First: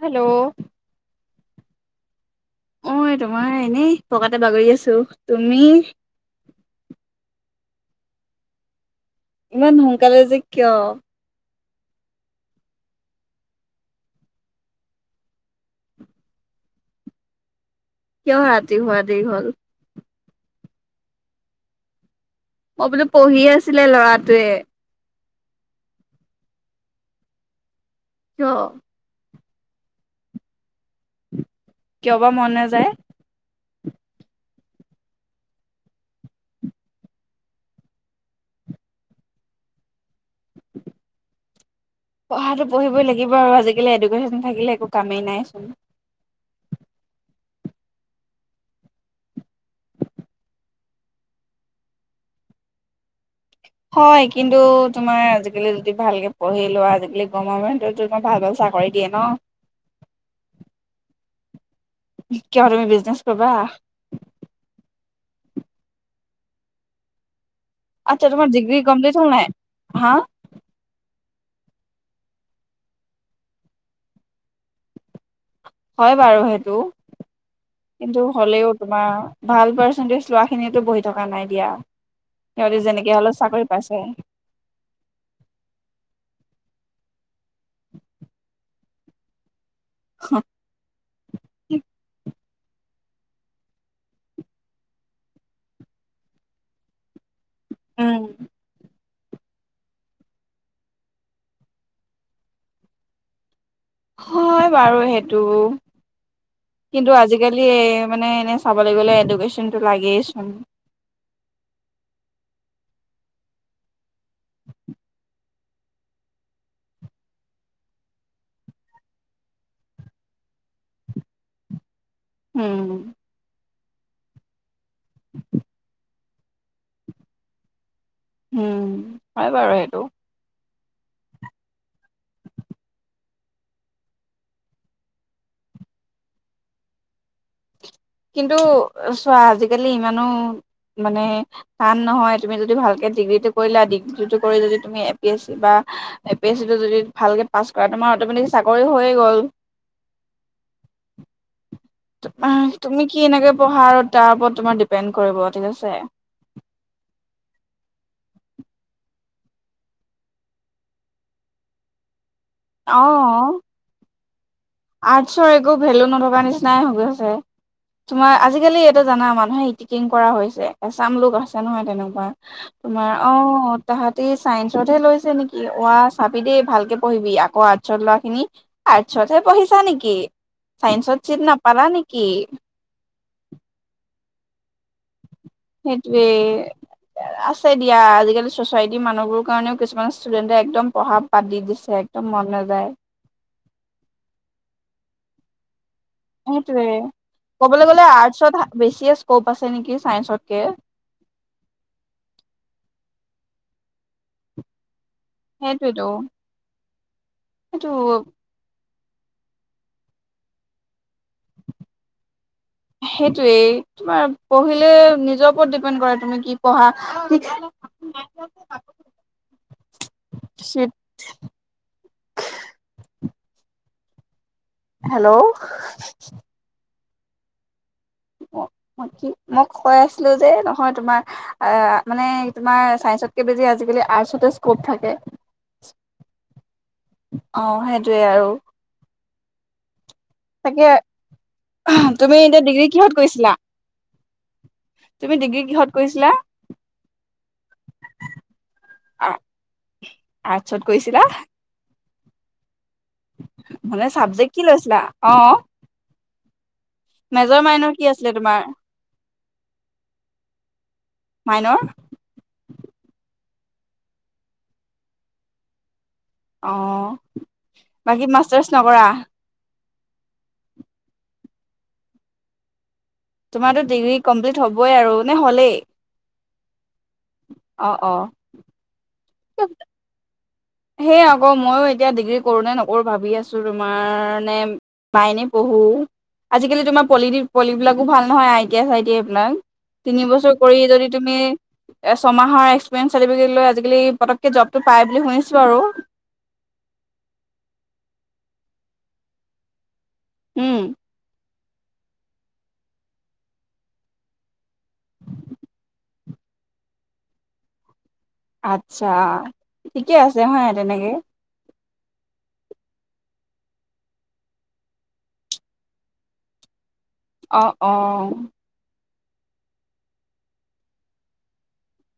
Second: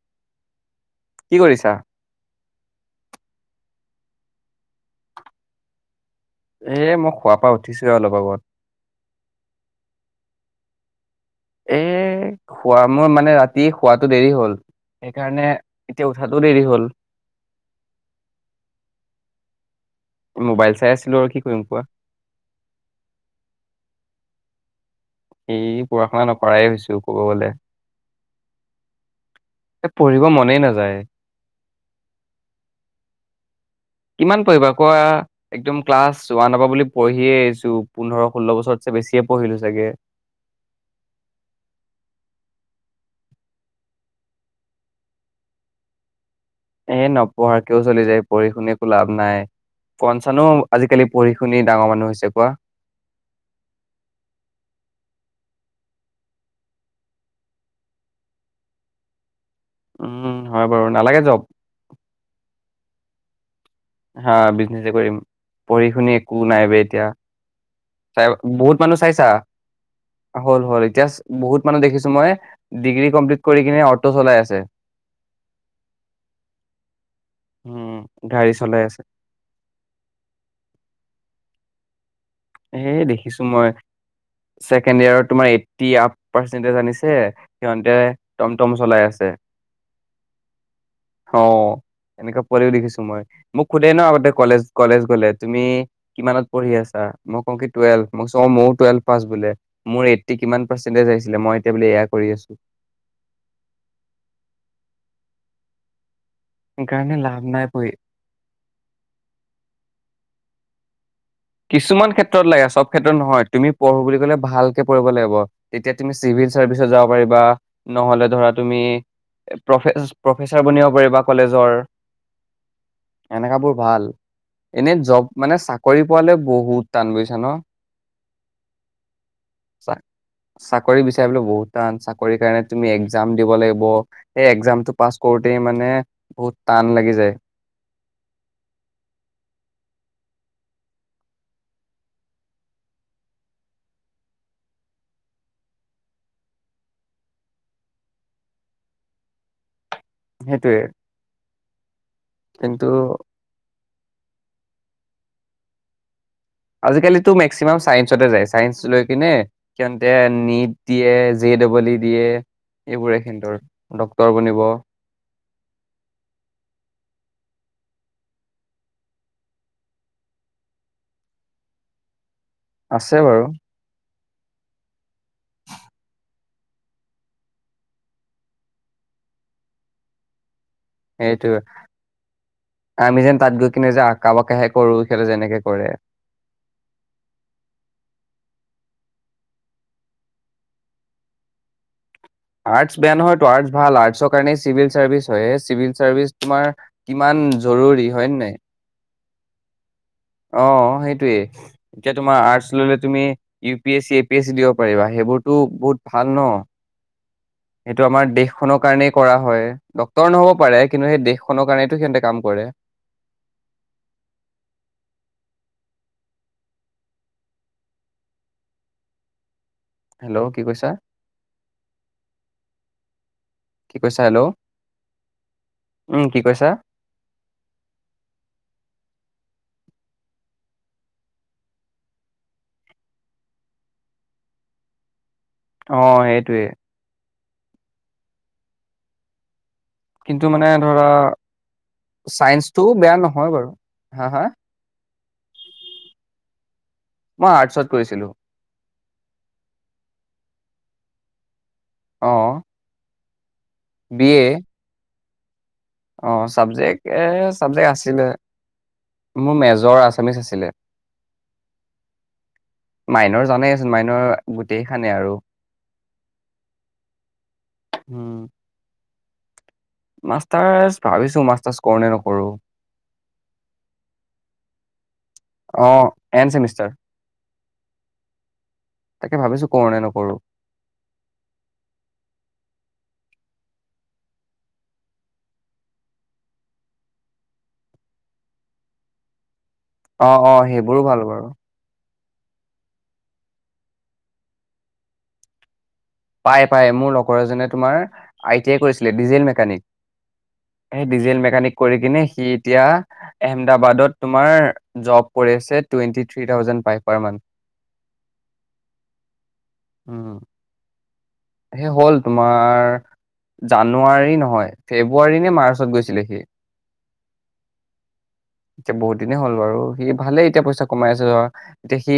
Hello কি কৰিছা অ এ তোমাৰ এনেই পকাতেই বাগৰি আছো তুমি এ মই শোৱাৰ পৰা উঠিছোঁ হে অলপ আগত ইমান সোনকালে যে কিয় এ খোৱা মোৰ মানে ৰাতি শোৱটো দেৰি হ'ল সেইকাৰণে এতিয়া উঠাতটো দেৰি হ'ল কিয় ৰাতি হোৱা দেৰি হল মোবাইল চাই আছিলো আৰু কি কৰিম কোৱা অ বোলো পঢ়ি আছিলে ল'ৰাটোৱে এই পঢ়া শুনা নকৰাই হৈছো কবলে অ পঢ়িব মনেই নাযায় কিয় বা মন নাযায় কিমান পঢ়িবা কোৱা একদম ক্লাছ ওৱানৰ পৰা বুলি পঢ়িয়ে আহিছো পোন্ধৰ ষোল্ল বছৰতছে বেছিয়ে পঢ়িলো চাগে। [unintelligible] পঢ়াটো পঢ়িবই লাগিব আৰু আজিকালি এডুকেশ্যন থাকিলে একো কামেই নাই এ নপঢ়াকেও চলি যায় পঢ়ি শুনি একো লাভ নাই কোন চানো আজিকালি পঢ়ি শুনি ডাঙৰ মানুহ হৈছে কোৱা হয় কিন্তু তোমাৰ আজিকালি যদি ভালকে পঢ়ি লোৱা আজিকালি গৰমেন্টত তোমাৰ ভাল ভাল চাকৰি দিয়ে ন উম হয় বাৰু নালাগে জব। কিয় তুমি বিজনেছ কৰিবা। হা বিজনেচ কৰিম পঢ়ি শুনি একো নাই বে এতিয়া চাই আচ্ছা তোমাৰ বহুত ডিগ্ৰী মানুহ কমপ্লিট চাইছা হ'ল নাই হা হল হল এতিয়া বহুত মানুহ দেখিছো মই ডিগ্ৰী কমপ্লিট কৰি কিনে অট চলাই আছে হয় বাৰু সেইটো উম কিন্তু গাড়ী হলেও চলাই আছে তোমাৰ ভাল পাৰ্চেন্টেজ লোৱা খিনিটো বহি থকা নাই দিয়া সিহঁতি এ যেনেকে হ'লেও দেখিছো চাকৰি মই পাইছে। ছেকেণ্ড ইয়াৰ তোমাৰ এইটটি আপ পাৰ্চন্টেজ আনিছে ছে সিহঁতে টম টম চলাই আছে। অ মেকাপ পঢিও দেখিছো মই মোক সোধে ন আগতে কলেজ কলেজ গলে তুমি কিমানত পঢ়ি আছা মই কওঁ কি টেৱেলভ মই চ উম। মোৰো টুৱেলভ পাচঁ বোলে মোৰ এইটটি কিমান পাৰ্চেণ্টজ আহছিলে মই এতিয়া বেব্জয়া কৰি আছো হয় বাৰু সেহটো সেইকাৰণে কিন্তু লাভ আজিকালি নাই পঢ়ি মানে এনে চাবলৈ গ'লে এডুকেশচনটো লাগেইচোন কিছুমান ক্ষেত্ৰত লাগে চব ক্ষেত্ৰত নহয় তুমি পঢ়ো বুলি লে ভালকে পঢ়িব লাগিব। তেতিয়া তুমি চিভিল চাৰ্ভিচত যাব পাৰিবা নহ'লে ধৰা তুমি প্ৰ প্ৰফেচাৰ বনিব পাৰিবা কলেজৰ উম এনেকাবোৰ ভাল এনে জব মানে চাকৰি পোৱালে বহুত টান গৈছা ন উম হয় বাৰু চা সেইটো চাকৰি বিচাৰিবলৈ বহুত টান চাকৰি কাৰণে তুমি এক্জাম দিব লাগিব সেই এক্জামটো পাছ কৰোতে মানে বহুত টান লাগি যায় কিন্তু চোৱা আজিকালি ইমানো মানে টান নহয় তুমি যদি ভালকে ডিগ্ৰীটো কৰিলা ডিগ্ৰী কৰি যদি তুমি এ পি এছ চি বা এ পি এছ চিটো যদি ভালকে পাছ কৰা তোমাৰ অট'মেটিক চাকৰি হৈয়ে গ'ল সেইটোৱেই তুমি কি এনেকে পঢ়াৰত তাৰ ওপৰত তোমাৰ ডিপেণ্ড কৰিব ঠিক আছে আজিকালিতো মেক্সিমাম চাইন্স‌অটে‌ যায় চাইন্স লৈ কিনে সিয়তে নিট দিয়ে জে ডবল ই দিয়ে এইবোৰে কিন্তু অ'। ত আৰ্টছৰ একো ভেলু নথকা নিচিনাই হৈ গৈছে তোমাৰ আজিকালি এইটো জানা মানুহে ইটিকিং কৰা হৈছে এছাম লোক আছে নহয় তেনেকুৱা তোমাৰ আছে বাৰু অঁ তাহাত ত চাইন্সত হে লৈছে নেকি অঁ চাবি দেই ভালকে পঢ়িবি আকৌ আৰ্টছত লৰা খিনি আৰ্টছত হে পঢ়িছা নেকি চাইন্সত চিত‌‌ সেইটোৱে নাপালা নেকি আমি যেন তাত গৈ কিনে যে আকাকে সেইটোৱে আছে দিয়া আজিকালি চ'চাইটিৰ মানুহবোৰৰ কাৰণেও কিছুমান ষ্টুডেন্টে একদম পঢ়া বাদ দি দিছে একদম মন নাযায় আৰ্টছ বেয়া নহয় তো আৰ্ট ভাল আৰ্টছৰ কাৰণে চিভিল চাৰ্ভিচ হয়ে চিভিল চিভিল চাৰ্ভিছ তোমাৰ সেইটোৱে কিমান জৰুৰী হয়নাই ক' আছে নেকি চাইন্সতকে অঁ সেইটোয়ে এতিয়া তোমাৰ আৰ্টচ ললে তুমি U P S A পিছি দিব পাৰিব সেইবোৰতো সেইটোৱেতো বহুত ভাল ন সেইটো এইয়া আমাৰ দেশখনৰ কাৰণে কৰা হয় ডক্তৰ নহ'ব পাৰে কিন্তু সেই দেশখনৰ কাৰণেতো সিহঁতে কাম কৰে সেইটোৱেই তোমাৰ পঢ়িলে নিজৰ ওপৰত ডিপেণ্ড কৰে তুমি কি পঢ়া হেল্ল' কি কৈছা চিট কি কৈছা হেল্ল' হেল্ল' উম কি কৈছা কি মই কৈ আছিলোঁ যে নহয় তোমাৰ মানে তোমাৰ চাইন্সতকে বেছি আজিকালি আৰ্টছতে স্কপ থাকে অ সেইটোৱে অ সেইটোৱে আৰু কিন্তু মানে তাকে ধৰা তুমি এতিয়া ডিগ্ৰী চাইন্সটোও কিহত বেয়া কৰিছিলা নহয় বাৰু হা হা তুমি ডিগ্ৰী কিহত কৰিছিলা? মই আৰ্টছত কৰিছিলো আ আৰ্টছত কৰিছিলা? অহ অ মানে চাবজেক্ট কি লৈছিলা? অঁ অ চাবজেক্ট এ চাবজেক্ট কি আছিলে তোমাৰ মোৰ মেজৰ আছামিছ আছিলে মাইনৰ জানাই চোন মাইনৰ গোটেই কেইখনেই আৰু অঁ বাকী মাষ্টাৰ্চ নকৰা? মাষ্টাৰছ ভাবিছো মাষ্টাৰছ কৰো নে নকৰো তোমাৰতো ডিগ্ৰী কমপ্লিট হ'বই আৰু নে হ'লেই অ এন চেমিষ্টাৰ অ অ তাকে ভাবিছো কৰোঁ নে নকৰোঁ সে আকৌ ময়ো এতিয়া ডিগ্ৰী কৰো নে নকৰো ভাবি আছো তোমাৰ নে লাইনে পঢ়ো, আজিকালি তোমাৰ পলি পলিবিলাকো ভাল নহয় আই টি আই চাইটিআই বিলাক তিনি অ বছৰ অ কৰি সেইবোৰো যদি ভাল তুমি বাৰু ছমাহৰ এক্সপিৰিয়েঞ্চ চাৰটিফিকেট লৈ আজিকালি পতককে জবটো পাই বুলি শুনিছো আৰু পাই পাই মোৰ লগৰ এজনে তোমাৰ আই টি আই কৰিছিলে ডিজেল মেকানিক উম সে ডিজেল মেকানিক কৰি কিনে সি এতিয়া আহমেদাবাদত তোমাৰ জব কৰি আছে টুৱেণ্টি থ্ৰী থাউজেন্দ পাই পাৰ মান্থ আচ্ছা ঠিকে উম আছে হয় নাই তেনেকে সেই হ'ল তোমাৰ জানুৱাৰী নহয় ফেব্ৰুৱাৰী নে মাৰ্চত গৈছিলে সি অঁ অঁ এতিয়া বহুত দিনেই হ'ল বাৰু সি ভালেই এতিয়া পইচা কমাই আছে ধ এতিয়া সি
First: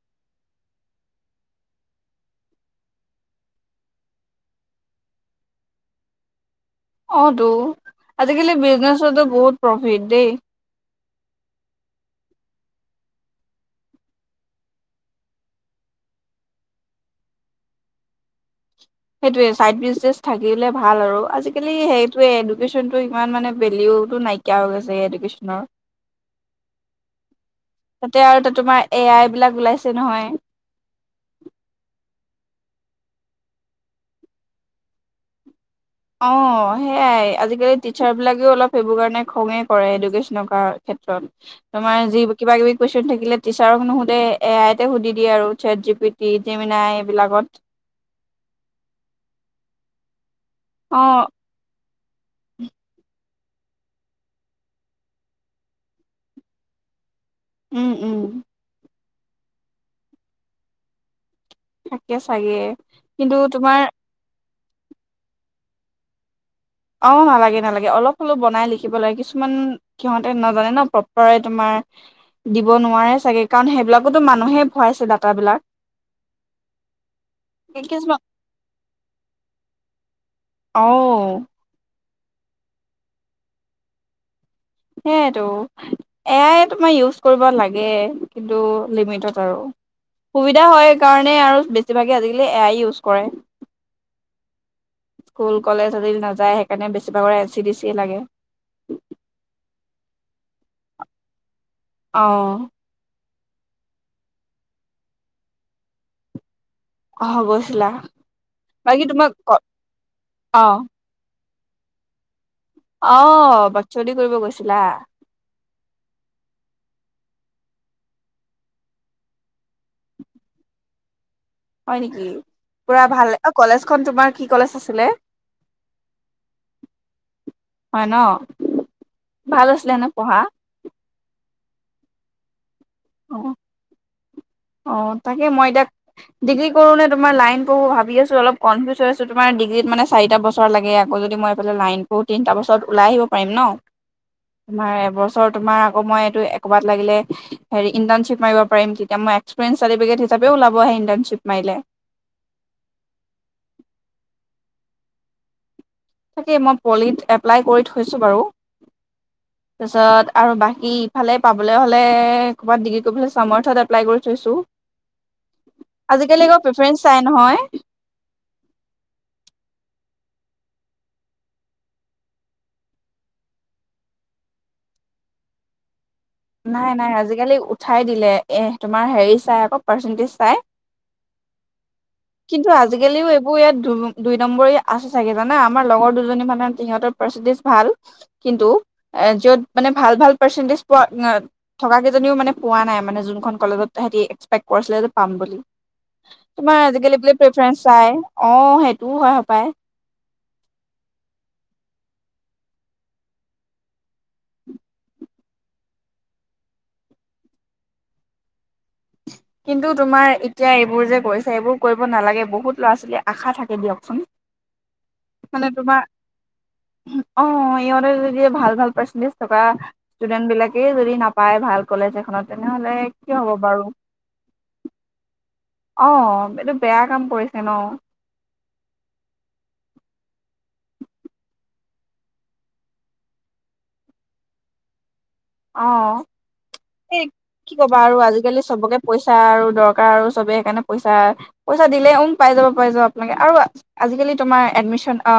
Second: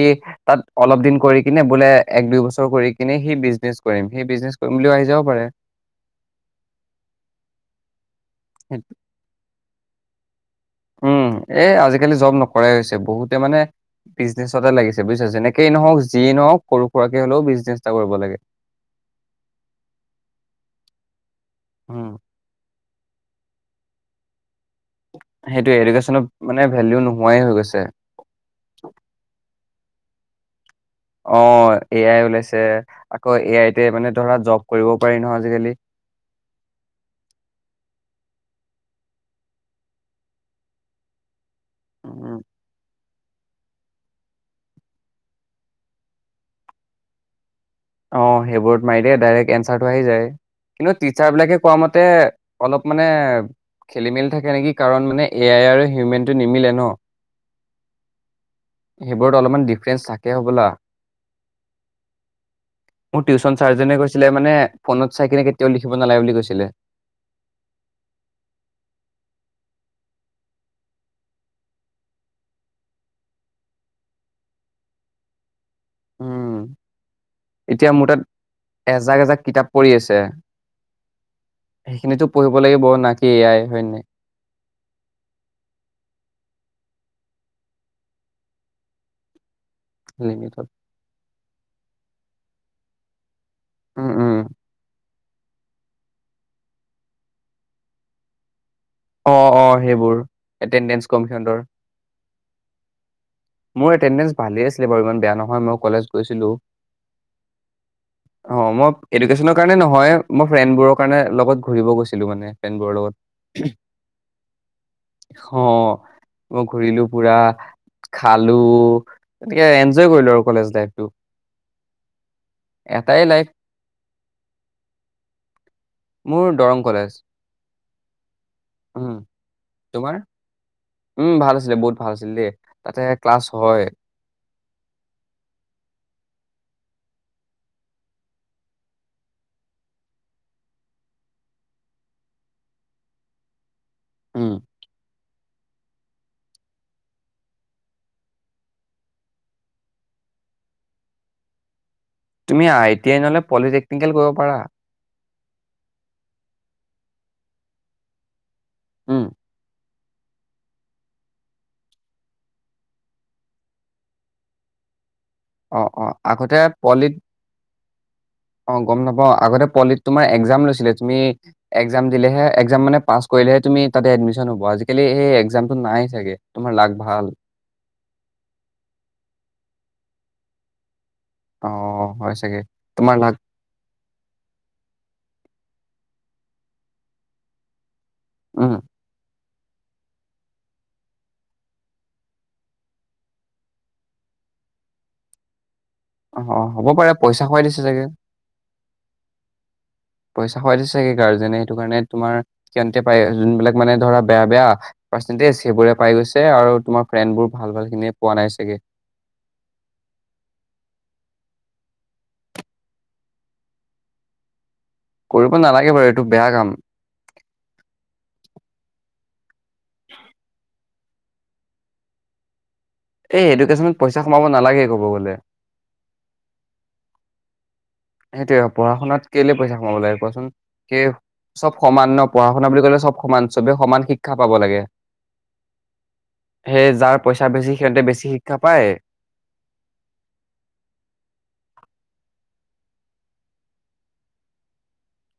তাত অলপ দিন কৰি কিনে বোলে এক দুই বছৰ কৰি কিনি সি বিজনেছ কৰিম, সি বিজনেছ কৰিম বুলি আহি যাবও পাৰে অ তো আজিকালি বিজনেছতো বহুত প্ৰফিট দেই উম এ আজিকালি জব নকৰাই হৈছে বহুতে মানে বিজনেছতে লাগিছে বুজিছা, যেনেকেই নহওক যিয়েই নহওক সৰু সুৰাকে হলেও বিজনেছ এটা কৰিব লাগে সেইটোৱে চাইড বিজনেছ থাকিলে ভাল আৰু আজি কালি উম, সেইটোৱে এডুকেশ্বন ইমান মানে ভেলিওটো নাইকিয়া হৈ গৈছে এডোকেচনৰ, সেইটোয়ে এডুকেশ্যনত মানে ভেলিউ নোহোৱাই হৈ গৈছে। তাতে আৰু তোমাৰ এ আই বিলাক ওলাইছে নহয় অ', এ আই ওলাইছে আকৌ এ আই টে মানে ধৰা জব কৰিব পাৰি নহয় আজিকালি অ সেইয়াই আজিকালি টিচাৰ বিলাকেও অলপ সেইবোৰ কাৰণে খঙে কৰে এডুকেশ্যন ক্ষেত্ৰত তোমাৰ যি উম, কিবা কিবি কৈ থাকিলে টিচাৰক নু সুধে এ আইতে সুধি দিয়ে আৰু চেট জি পি টিমই এইবিলাকত অ সেইবোৰত মাৰি দিয়ে ডাইৰেক্ট এন্চাৰটো আহি যায় কিন্তু অ টিচাৰ বিলাকে কোৱা মতে তাতে অলপ মানে খেলি মেলি থাকে নেকি কাৰণ মানে এ আই আৰু হিউমেন টো নিমিলে ন উম উম সেইবোৰত অলপমান ডিফাৰেন্ঞ্চ থাকে হ'বলা থাকে চাগে মোৰ কিন্তু টিউচন তোমাৰ চাৰ্জেনে কৈছিলে মানে ফোনত চাই কিনে কেতিয়াও লিখিব নালে বুলি কৈছিলে অ নালাগে নালাগে অলপ হলেওবনাই লিখিব লাগে কিছুমান সিহঁতে নাজানে ন প্ৰপাৰে তোমাৰ দিব নোৱাৰে চাগে কাৰণ সেইবিলাকতো মানুহে ভৰাইছে ডাটাবিলাক উম এতিয়া মোৰ কিছুমান তাত এজাক এজাক কিতাপ পঢ়ি আছে অও সেইখিনো পঢ়িব লাগিব ব নাকি এয়াই হয় নাই সেইয়োতো এয়াই তোমাৰ ইউজ কৰিব লাগে কিন্তু লিমিটত আৰু সুবিধা লিমিটত হয় কাৰণে মানে আৰু বেছিভাগে আজিকালি এয়াই ইউজ কৰে উম উম স্কুল কলেজ আদি নাযায় সেইকাৰণে বেছিভাগৰ এন চি ডি চি লাগে অঁ অঁ সেইবোৰ এটেনডেঞ্চ কমিশন অহ মোৰ এটেডেঞ্চ ভালেই আছিলে বাৰু ইমান বেয়া নহয় মই কলেজ গৈছিলো আহ গৈছিলা অ মই বাকী তোমাক এডুকেচনৰ কাৰণে নহয় মই অ ফ্ৰেডবোৰৰ কাৰণে লগত ঘূৰিব গৈছিলো মানে ফ্ৰনবোৰ অ লগত বাকচদি কৰিব গৈছিলা অঁ মই ঘূৰিলো পুৰা অ খালো এনেকে এনজয় কৰিলো আৰু কলেজ লাইফ টো হয় নেকি পুৰা ভাল লাইফ অ কলেজখন তোমাৰ কি কলেজ আছিলে মোৰ দৰং কলেজ হয় ন উম ভাল আছিলে নে তোমাৰ? পঢ়া উম ভাল আছিলে বহুত ভাল আছিলে দেই তাতে অ ক্লাছ হয় অ তাকে মই এতিয়া ডিগ্ৰী কৰোঁনে তোমাৰ লাইন পঢ়োঁ ভাবি আছোঁ অলপ কনফিউজ হৈ আছোঁ তোমাৰ ডিগ্ৰীত মানে চাৰিটা বছৰ লাগে আকৌ যদি মই এইফালে লাইন পঢ়োঁ তিনিটা বছৰত ওলাই আহিব পাৰিম ন উম। তোমাৰ এবছৰ তোমাৰ আকৌ মই এইটো ক'ৰবাত লাগিলে হেৰি ইণ্টাৰ্ণশ্বিপ মাৰিব পাৰিম তেতিয়া মই একসপেয়ঞ্চাৰ্টফিকে হিচাপওল আহ ইণ্ট্শ্বপ মাৰে তুমি আই টি আই নহ'লে পলিটেকনিকেল কৰিব পাৰা। তাকেই মই পলিত এপ্লাই কৰি থৈছো বাৰু আহ তাৰপিছত আৰু বাকী ইফালে পাবলৈ হ'লে ক'ৰবাত ডিগ্ৰী কৰিব চামৰ্থত এপ্লাই কৰি থৈছোঁ অ অ আগতে পলিত চাই নহয় অ গম নাপা আগতে পলিত তুমাৰ একাম লৈছিলে তুমি একাম দিলেহে এক মানে পাছ কৰিলেহে তুমি তাতে এডমিশন হ'ব আজিকালি সেই একামটো নাই চাগে। তোমাৰ নাই লাক নাই ভাল, আজিকালি উঠ উঠাই দিলে এ তোমাৰ হেৰি চাই আকৌ পাৰ্চেণ্টেজ চাই অ', হয় চাগে, কিন্তু তোমাৰ আজিকালিও লাক এইবোৰ ইয়াত দু দুই নম্বৰ আছে চাগে জানা আমাৰ লগৰ দু মানে সিহতৰ পাৰ্চেণ্টেজ ভাল কিন্তু উম, এ যত মানে ভাল ভাল পাৰ্চেণ্টেজ পোৱা থকা কেইজনীও মানে পোৱা নাই মানে যোনখন কলেজত সিহতি এক্সপেক্ট কৰিছিলে যে পাম বুলি অ', তোমাৰ হ'ব পাৰে আজিকালি বোলে পইচা খুৱাই প্ৰেফেৰেঞ্চ দিছে চাগে। চাই অ সেইটোও হয় সোপায় পইচা খুৱাই দিছে চাগে গাৰ্জেনে সেইটো কাৰণে তোমাৰতে পাই যোনবিলাক মানে ধৰা বেয়া বেয়া পাৰ্চেন্টেজ সেইবোৰে পাই গৈছে আৰু তোমাৰ ফ্ৰেণ্ডবোৰ ভাল ভাল খিনি পোৱা নাই চাগে কিন্তু তোমাৰ এতিয়া এইবোৰ যে কৰিছা এইবোৰ কৰিব নালাগে বহুত ল'ৰা ছোৱালীৰ আশা থাকে দিয়কচোন কৰিব মানে নালাগে বাৰু এইটো বেয়া কাম তোমাৰ অ সিহঁতে যদি ভাল ভাল পাৰ্চেন্টেজ থকা ষ্টুডেন্ট বিলাক তাক যদি নাপায় ভাল কলেজ এখনতে তেনেহলে কি এই হ'ব বাৰু এডুকেশ্যনত পইচা সোমাব নালাগে ক'ব গ'লে অ এইটো বেয়া কাম কৰিছে ন সেইটোয়ে পঢ়া শুনাত কেলে পইচা কমাব লাগে কোৱাচোন সেই চব সমান ন পঢ়া শুনা বুলি কলে চব সমান চবে সমান শিক্ষা পাব লাগে অ সেই যাৰ হে পইচা বেছি কি কবা সিহঁতে আৰু বেছি শিক্ষা আজিকালি পায় চবকে পইছা আৰু দৰকাৰ আৰু চবে সেইকাৰণে পইছা পইছা দিলে পাই যাব পাই যাব আপোনোকে আৰু আজিকালি তোমাৰ এডমিশ্যন অ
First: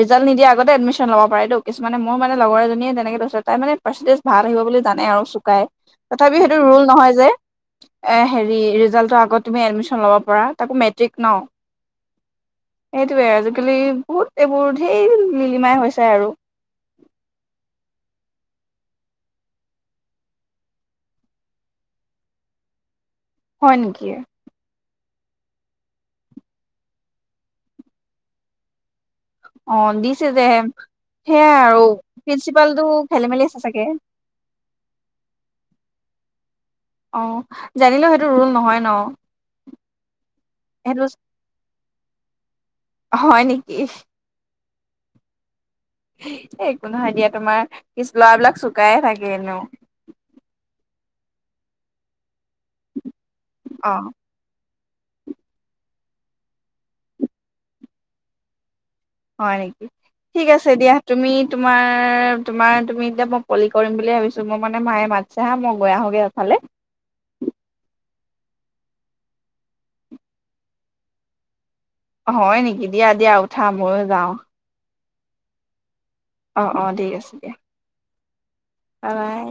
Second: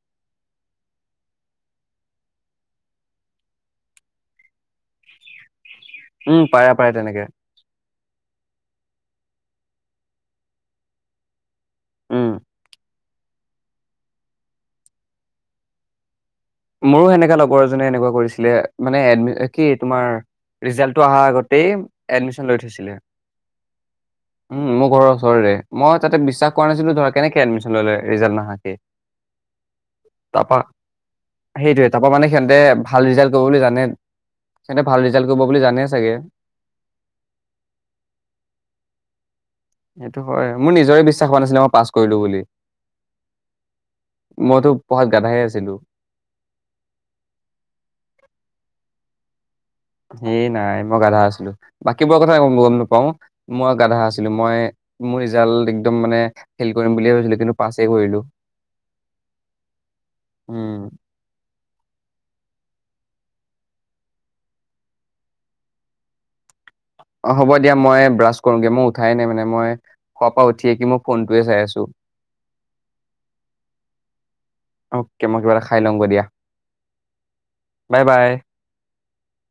ৰিজাল্ট নিদিয়া আগতে এডমিশন লব পাৰেে' কিছুমানে মোৰো মানে লগৰ এজনীয়ে তেনেকৈ কৈছিল তাই মানে পাৰ্চণ্টেজ ভাল আহিব বুলি জানে আৰু চুকাই তথাপি উম সেইটো পাৰে ৰোল পাৰে নহয় তেনেকে যে এ সেৰি ৰিজাল্টো আকৌ তুমি এডমিচন ল'ব পাৰা তাকো মেট্ৰিক ন উম সেইটোৱে আজিকালি বহুত এইবোৰ ঢেৰ লিলিমাই হৈছে আৰু মোৰো সেনেকা লগৰ এজনে এনেকুৱা কৰিছিলে মানে কি তোমাৰ ৰিজাল্টো অহাৰ আগতে এডমিচন লৈ থৈছিলে হয় নেকি? উম মোৰ ঘৰৰ মই তাতে বিশ্বাস কৰা নাছিলো ধৰা কেনেকৈ এডমিচন ললে ৰিজাল্ট নাহাকে অ দিছে যে সে সেইটোৱে তাৰ পৰা মানে সিহঁতে ভাল ৰিজাল্ট কৰিব আছে বুলি চাগে জানে সিহঁতে ভাল ৰিজাল্ট কৰিব বুলি জানে চাগে অঁ জানিলেও সেইটো ৰোল নহয় ন সেইটো হয় মোৰ সেইটো নিজৰে বিশ্বাস হোৱা নাছিলে মই পাছ কৰিলো বুলি হয় নেকি মইতো পঢ়াত গাধা আছিলো একো নহয় দিয়া তোমাৰ পিছ লৰাবিলাক চুকাই হয় েন [inaudible] বাকীবোৰ কথা গম নাপাও মই অ গাধা আছিলো মই মোৰ ৰিজাল্ট একদম মানে ফেইল কৰিম বুলিয়ে ভাবিছিলো কিন্তু পাছে কৰিলো। হয় নেকি ঠিক আছে উম দিয়া তুমি তোমাৰ তোমাৰ তুমিতিয়া। কলি কৰিম বুলি ভাবিছো মোৰ মানে মায়ে মাতিছে হা মই গৈ আহোঁগৈ এফালে। অ হ'ব দিয়া মই ব্ৰাছ কৰোগে মই উঠাই নাই মানে মই শোৱাৰ পৰা উঠি আহিয়ে মই ফোনটোয়ে চাই আছো। হয় নেকি দিয়া দিয়া উঠা ময়ো যাওঁ। অকে মই কিবা এটা খাই লওঁ গৈ দিয়া। অ অ ঠিক আছে দিয়া বা বাই বাবাই।